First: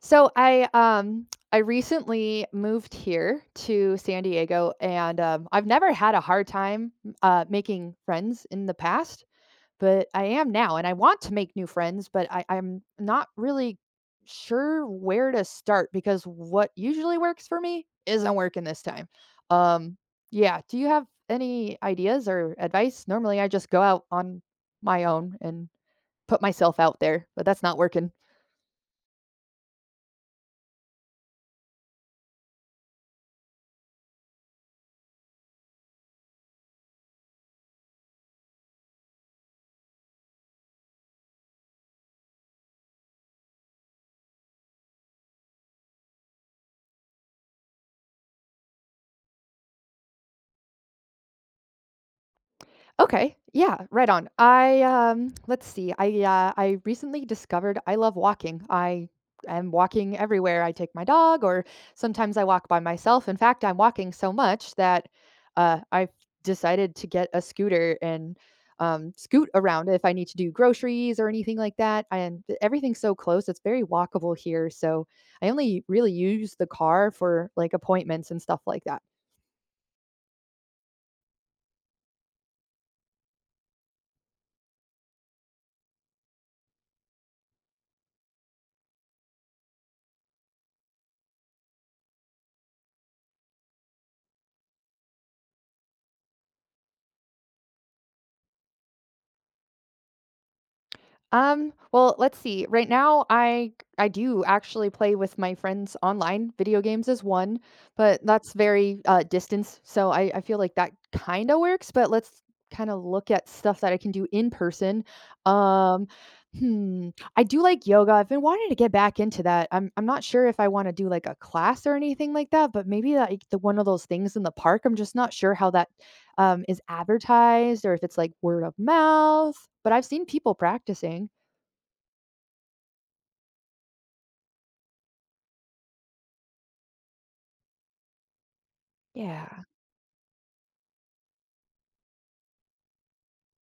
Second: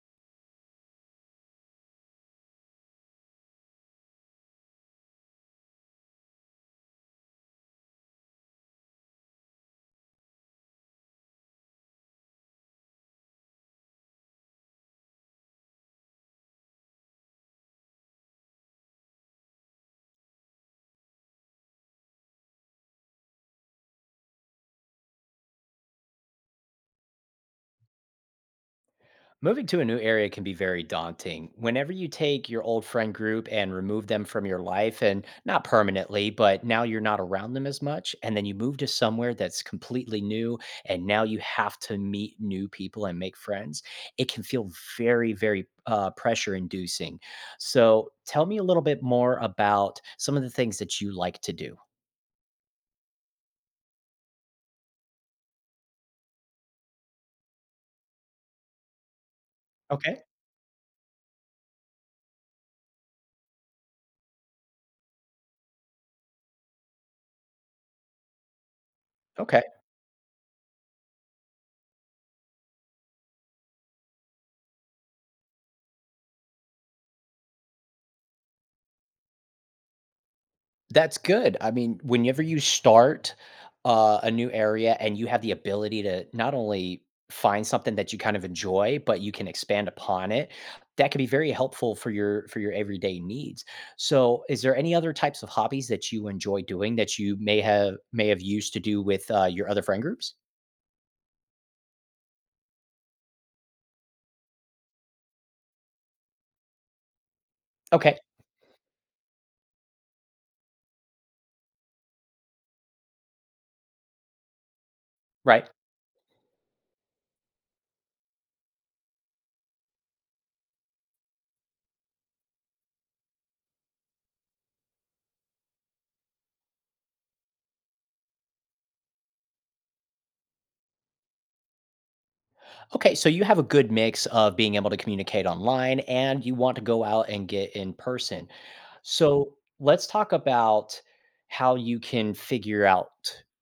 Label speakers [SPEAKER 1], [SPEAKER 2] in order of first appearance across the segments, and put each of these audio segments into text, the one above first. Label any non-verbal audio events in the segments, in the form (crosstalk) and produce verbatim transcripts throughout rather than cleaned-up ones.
[SPEAKER 1] So I um I recently moved here to San Diego and um, I've never had a hard time uh, making friends in the past, but I am now and I want to make new friends, but I, I'm not really sure where to start because what usually works for me isn't working this time. Um yeah, do you have any ideas or advice? Normally I just go out on my own and put myself out there, but that's not working.
[SPEAKER 2] Moving to a new area can be very daunting. Whenever you take your old friend group and remove them from your life, and not permanently, but now you're not around them as much, and then you move to somewhere that's completely new, and now you have to meet new people and make friends, it can feel very, very uh, pressure inducing. So, tell me a little bit more about some of the things that you like to do.
[SPEAKER 1] Okay. Yeah, right on. I um let's see. I uh I recently discovered I love walking. I am walking
[SPEAKER 2] Okay.
[SPEAKER 1] everywhere. I take my dog or sometimes I walk by myself. In fact, I'm walking so much that uh I've decided to get a scooter and um scoot
[SPEAKER 2] Okay.
[SPEAKER 1] around if I need to do groceries or anything like that. And th- everything's so close. It's very walkable here, so I only really use the car for like appointments and stuff like that.
[SPEAKER 2] That's good. I mean, whenever you start uh, a new area and you have the ability to not only find something that you kind of enjoy, but you can expand upon it, that can be very helpful for your for your everyday needs. So, is there any other types of hobbies that you enjoy doing that you may have may have used to do with uh, your other friend groups?
[SPEAKER 1] Um, well, let's see. Right now, I I do actually play with my friends online. Video games is one,
[SPEAKER 2] Okay,
[SPEAKER 1] but that's very uh, distance. So I, I feel like that kind of works. But let's kind of look at stuff that I can do in person.
[SPEAKER 2] right.
[SPEAKER 1] Um, hmm. I do like yoga. I've been wanting to get back into that. I'm I'm not sure if I want to do like a class or anything like that, but maybe like the one of those things in the park. I'm just not sure how that um is advertised or if it's like word of mouth. But I've seen people practicing.
[SPEAKER 2] Okay, so you have a good mix of being able to communicate online and you want to go out and get in person. So
[SPEAKER 1] Yeah.
[SPEAKER 2] let's talk about how you can figure out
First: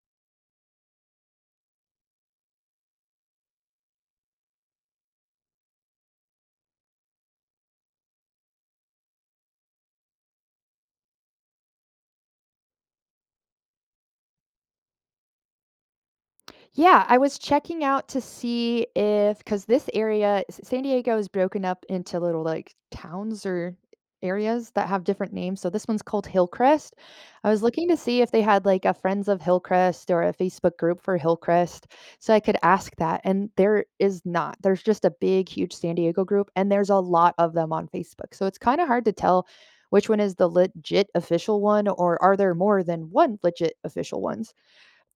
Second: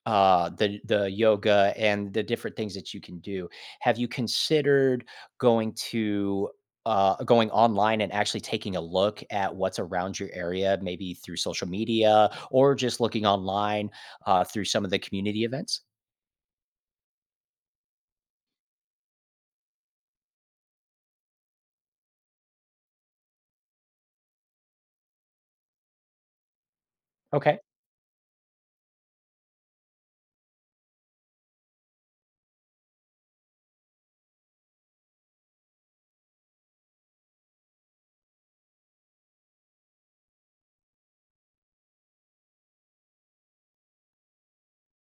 [SPEAKER 2] uh, the the yoga and the different things that you can do. Have you considered going to uh, going online and actually taking a look at what's around your area, maybe through social media or just looking online uh, through some of the community events?
[SPEAKER 1] Yeah, I was checking out to see if, cause this area S San Diego is broken up into little, like, towns or areas that have different names, so this one's called Hillcrest. I
[SPEAKER 2] Okay.
[SPEAKER 1] was looking to see if they had, like, a Friends of Hillcrest or a Facebook group for Hillcrest, so I could ask that, and there is not. There's just a big, huge San Diego group, and there's a lot of them on Facebook, so it's kinda hard to tell which one is the legit official one, or are there more than one legit official ones?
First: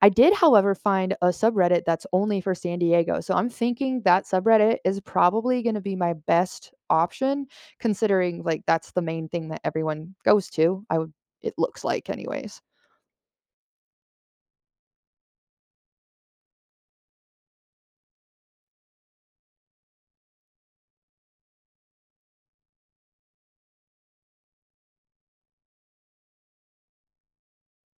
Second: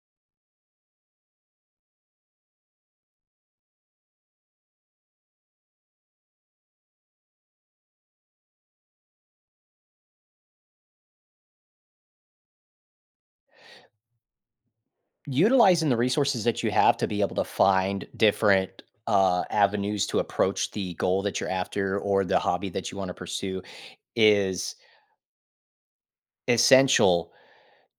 [SPEAKER 1] I did, however, find a subreddit that's only for San Diego, so I'm thinking that subreddit is probably gonna be my best option considering, like, that's the main thing that everyone goes to, I would it looks like anyways.
[SPEAKER 2] Utilizing the resources that you have to be able to find different uh, avenues to approach the goal that you're after or the hobby that you want to pursue is essential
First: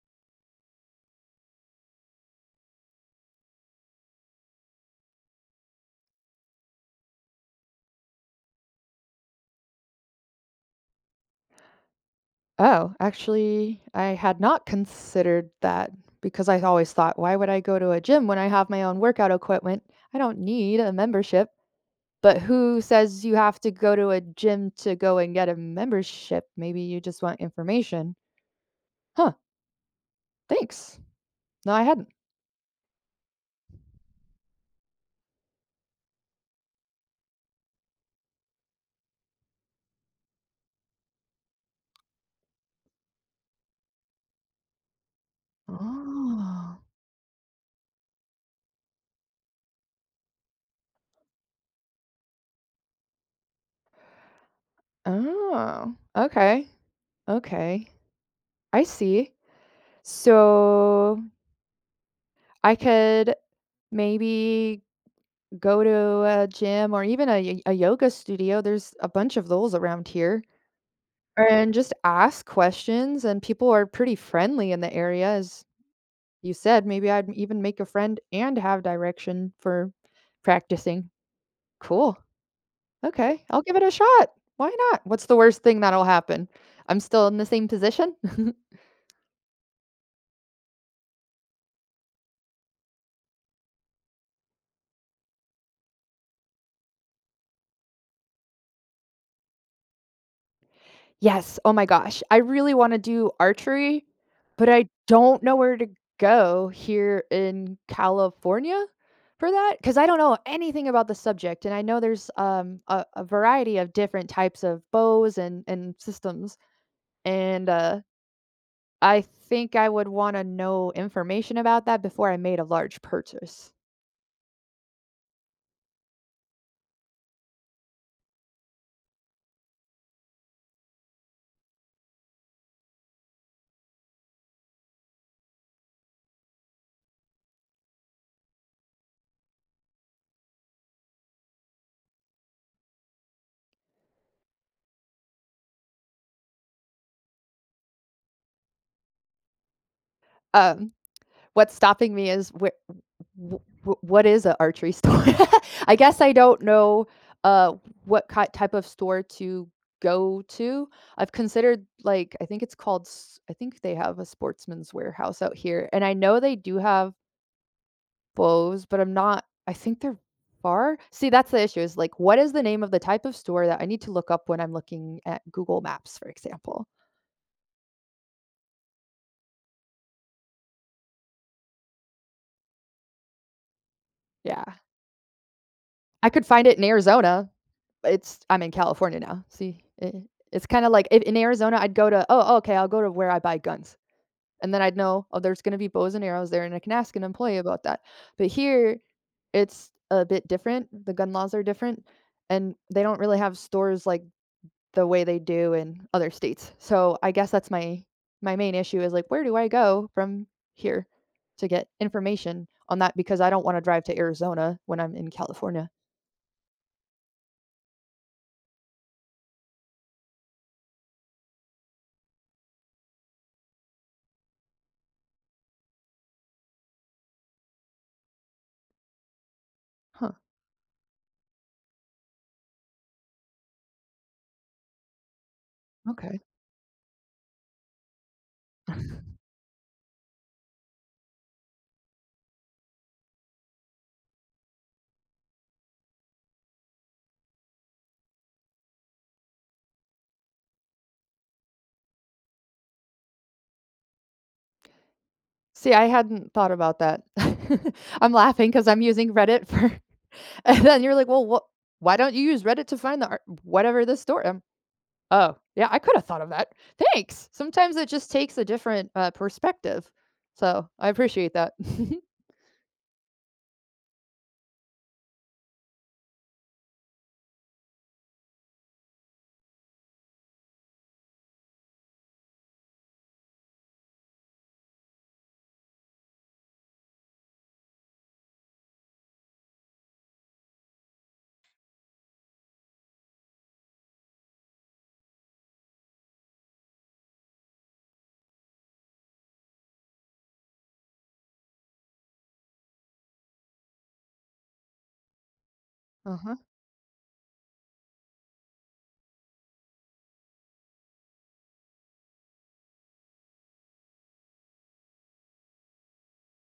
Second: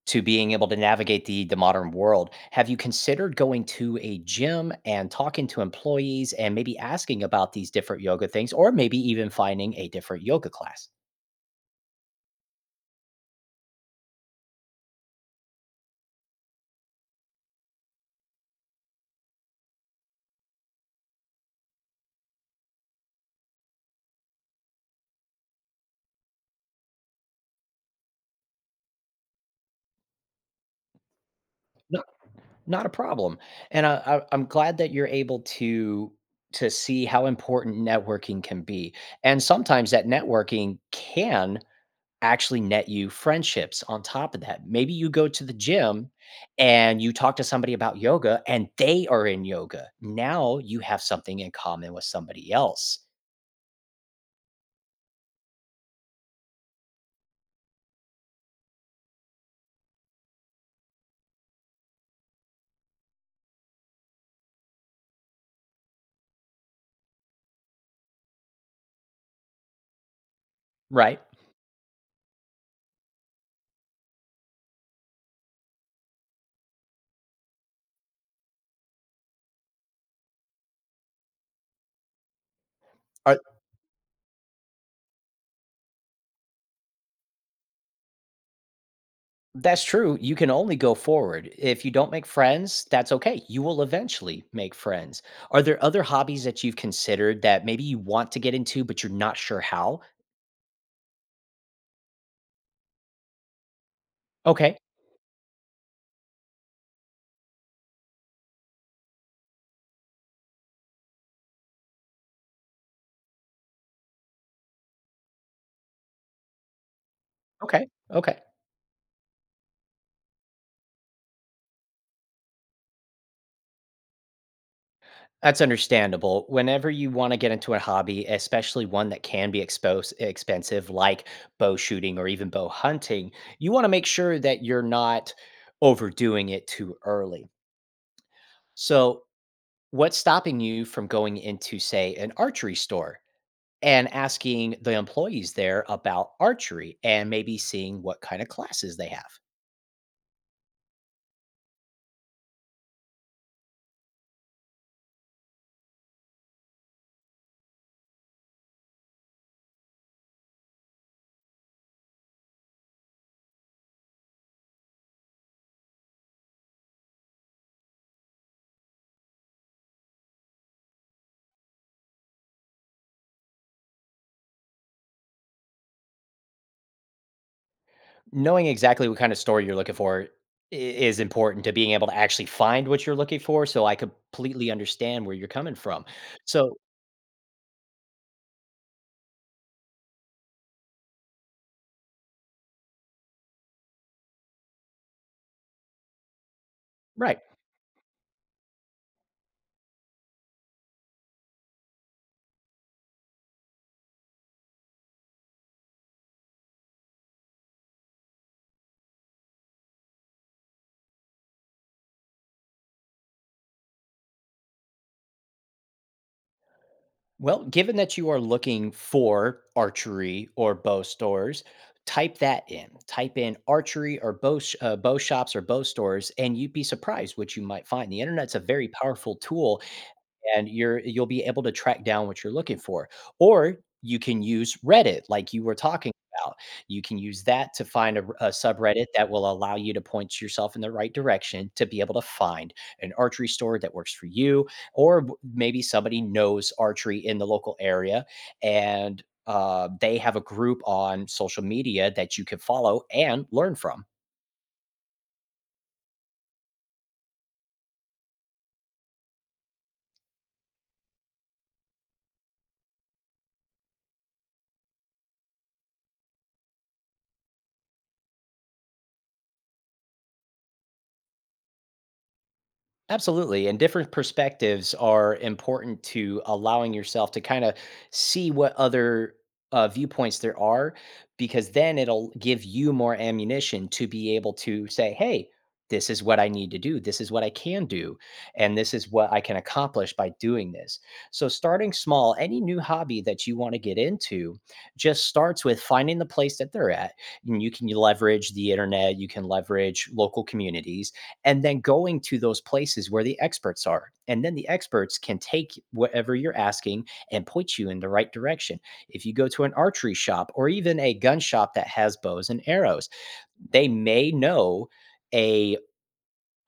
[SPEAKER 2] to being able to navigate the the modern world. Have you considered going to a gym and talking to employees and maybe asking about these different yoga things or maybe even finding a different yoga class?
[SPEAKER 1] Oh, actually, I had not considered that because I always thought, "Why would I go to a gym when I have my own workout equipment? I don't need a membership." But who says you have to go to a gym to go and get a membership? Maybe you just want information. Huh, thanks. No, I hadn't.
[SPEAKER 2] Not a problem, and I I I'm glad that you're able to to see how important networking can be, and sometimes that networking can actually net you friendships on top of that. Maybe you go to the gym
[SPEAKER 1] Oh.
[SPEAKER 2] and you talk to somebody about yoga and they are in yoga. Now you have something in common with somebody else,
[SPEAKER 1] Oh, okay, okay. I see. So I could maybe go to a gym or even a y a yoga studio, there's a bunch of those around here,
[SPEAKER 2] right?
[SPEAKER 1] and just ask questions, and people are pretty friendly in the area, as you said, maybe I'd even make a friend and have direction for practicing. Cool, okay, I'll give it a shot. Why not? What's the worst thing that'll happen? I'm still in the same position? (laughs)
[SPEAKER 2] That's true. You can only go forward. If you don't make friends, that's okay. You will eventually make friends. Are there other hobbies that you've considered that maybe you want to get into, but you're not sure how?
[SPEAKER 1] Yes, oh my gosh. I really wanna do archery, but
[SPEAKER 2] Okay.
[SPEAKER 1] I don't know where to go here in California for that because I don't know anything about the subject, and I know there's, um, a a variety of different types of bows and and systems, and,
[SPEAKER 2] Okay.
[SPEAKER 1] uh,
[SPEAKER 2] Okay.
[SPEAKER 1] I think I would wanna know information about that before I made a large purchase.
[SPEAKER 2] That's understandable. Whenever you want to get into a hobby, especially one that can be exposed expensive, like bow shooting or even bow hunting, you want to make sure that you're not overdoing it too early. So, what's stopping you from going into, say, an archery store, and asking the employees there about archery and maybe seeing what kind of classes they have?
[SPEAKER 1] Um, what's stopping me is where. W w what is an archery store? (laughs) I guess I don't know, uh, what ki type of store to go to. I've considered, like, I think it's called s I think they have a Sportsman's Warehouse out here, and I know they do have bows, but I'm not I think they're far? See, that's the issue is, like, what is the name of the type of store that I need to look up when I'm looking at Google Maps, for example?
[SPEAKER 2] Knowing exactly what kind of story you're looking for i- is important to being able to actually find what you're looking for. So I
[SPEAKER 1] Yeah.
[SPEAKER 2] completely understand where you're coming from.
[SPEAKER 1] I could find
[SPEAKER 2] So,
[SPEAKER 1] it in Arizona. It's I'm in California now. See, it, it's kind of like if in Arizona, I'd go to, oh, okay, I'll go to where I buy guns. And then I'd know, oh, there's going to be bows and arrows there, and I can ask an
[SPEAKER 2] right.
[SPEAKER 1] employee about that. But here, it's a bit different. The gun laws are different, and they don't really have stores like the way they do in other states. So I guess that's my my main issue is like, where do I go from here to get information on that? Because I don't want to drive to Arizona when I'm in California.
[SPEAKER 2] Well, given that you are looking for archery or bow stores, type that in. Type in archery or bow, sh- uh, bow shops or bow stores, and you'd be surprised what you might find. The internet's a very powerful tool,
[SPEAKER 1] Huh.
[SPEAKER 2] and you're you'll be able to track down what you're looking for. Or you can use Reddit, like you were talking
[SPEAKER 1] Okay.
[SPEAKER 2] about. You can use that to find a a subreddit that will allow you to point yourself in the right direction to be able to find an archery store that works for you, or w- maybe somebody knows archery in the local area and uh, they have a group on social media that you can follow and learn from.
[SPEAKER 1] See, I hadn't thought about that. (laughs) I'm laughing because 'cause I'm using Reddit for (laughs) and then you're like, "Well, what why don't you use Reddit to find the ar whatever this story?" Um, "Oh, yeah, I could have thought of that. Thanks." Sometimes it just takes a different, uh, perspective. So, I appreciate that. (laughs)
[SPEAKER 2] Absolutely. And different perspectives are important to allowing yourself to kind of see what other uh, viewpoints there are, because then it'll give you more ammunition to be able to say, hey, this is what I need to do. This is what I can do. And this is what I can accomplish by doing this. So, starting small, any new hobby that you want to get into just starts with finding the place that they're at. And you can leverage the internet, you can leverage local communities and then going to those places where the experts are. And then the experts can take whatever
[SPEAKER 1] Uh-huh.
[SPEAKER 2] you're asking and point you in the right direction. If you go to an archery shop or even a gun shop that has bows and arrows, they may know a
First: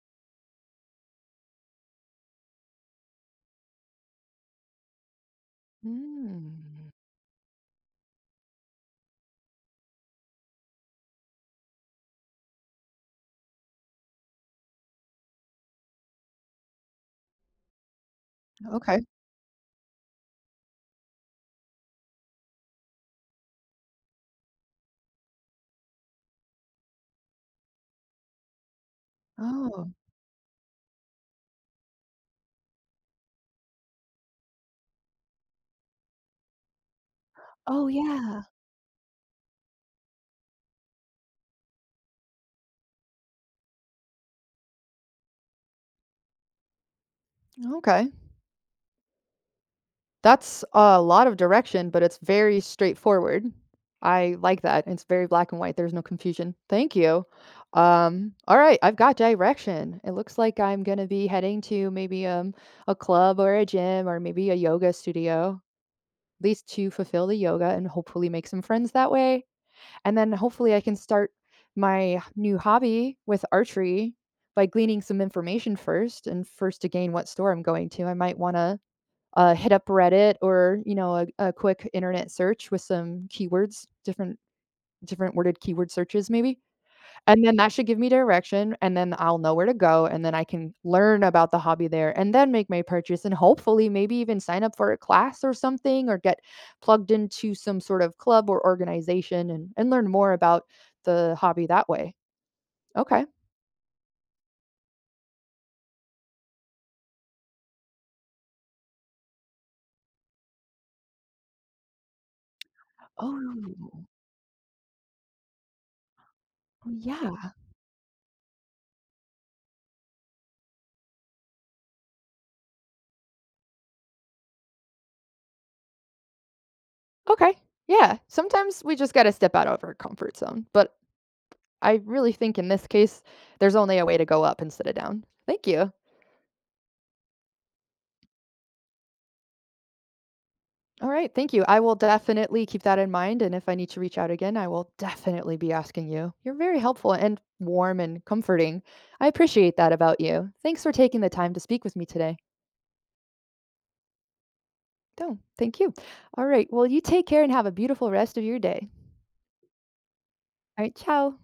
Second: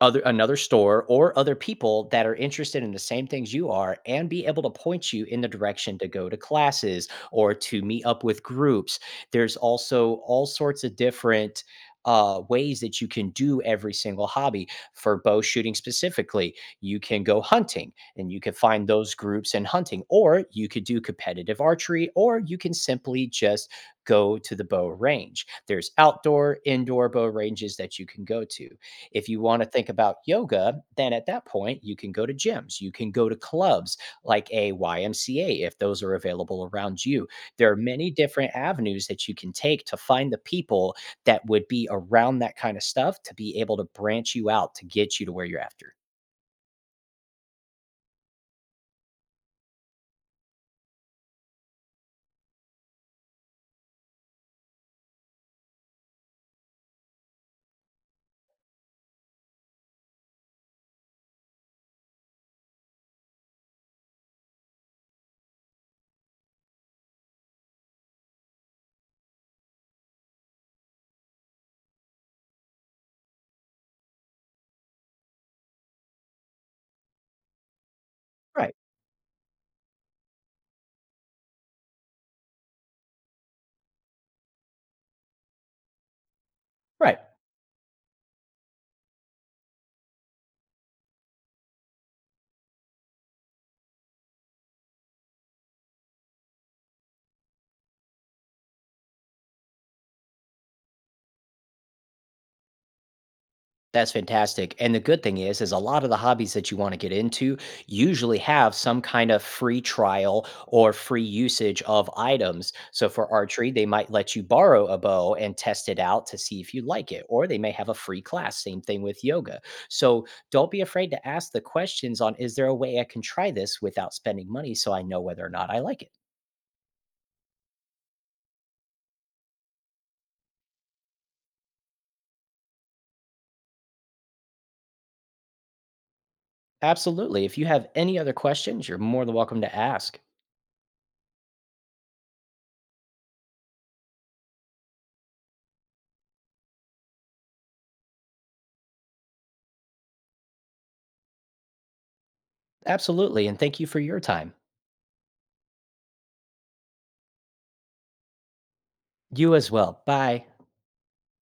[SPEAKER 2] other another store or other people that are interested in the same things you are and be able to point you in the direction to go to
[SPEAKER 1] Mm.
[SPEAKER 2] classes or to meet up with groups. There's also all sorts of different uh, ways that you can do every single hobby. For bow shooting specifically, you can go hunting and you can find
[SPEAKER 1] Okay.
[SPEAKER 2] those groups in hunting, or you could do competitive archery, or you can simply just go to the bow range. There's outdoor indoor bow ranges that you can go to. If you want to think
[SPEAKER 1] Oh.
[SPEAKER 2] about yoga, then at that point, you can go to gyms, you can go to clubs like a Y M C A if those are available around you. There are
[SPEAKER 1] Oh,
[SPEAKER 2] many
[SPEAKER 1] yeah.
[SPEAKER 2] different avenues that you can take to find the people that would be around that kind of stuff to be able to branch you out to get you to where you're after.
[SPEAKER 1] Okay. That's a lot of direction, but it's very straightforward. I like that. It's very black and white. There's no confusion. Thank you. Um, all right, I've got direction. It looks like I'm gonna be heading to maybe um a club or a gym or maybe a yoga studio, at least to fulfill the yoga and hopefully make some friends that way. And then hopefully I can start my new hobby with archery by gleaning some information first and first to gain what store I'm going to. I might
[SPEAKER 2] Right,
[SPEAKER 1] wanna uh, hit up Reddit or, you know, a, a quick internet search with some keywords, different different worded keyword searches maybe,
[SPEAKER 2] right.
[SPEAKER 1] and then that should give me direction, and then I'll know where to go, and then I can learn about the hobby there, and then make my purchase, and hopefully maybe even sign up for a class or something, or get plugged into some sort of club or organization and and learn more about the hobby that way. Okay.
[SPEAKER 2] That's fantastic. And the good thing is is a lot of the hobbies that you wanna get into usually have some kind of free trial or free usage of items. So for archery, they
[SPEAKER 1] Oh,
[SPEAKER 2] might let you borrow a bow and test it out to see if you like it, or
[SPEAKER 1] yeah.
[SPEAKER 2] they may have a free class, same thing with yoga. So don't be afraid to ask the questions on, "Is there a way I can try this without spending money so I know whether or not I like it?"
[SPEAKER 1] Okay. Yeah. Sometimes we just gotta step out of our comfort zone, but I really think in this case, there's only a way to go up instead of down. Thank you.
[SPEAKER 2] Absolutely. If you have any other questions, you're more than welcome to ask.
[SPEAKER 1] All right. Thank you. I will definitely keep that in mind. And if I need to reach out again, I will definitely be asking you. You're very helpful and warm and comforting. I appreciate that about you. Thanks for taking the time to speak with me today.
[SPEAKER 2] Absolutely, and thank you for your time.
[SPEAKER 1] No, thank you. All right. Well, you take care and have a beautiful rest of your day.
[SPEAKER 2] You as well. Bye.
[SPEAKER 1] All right. Ciao.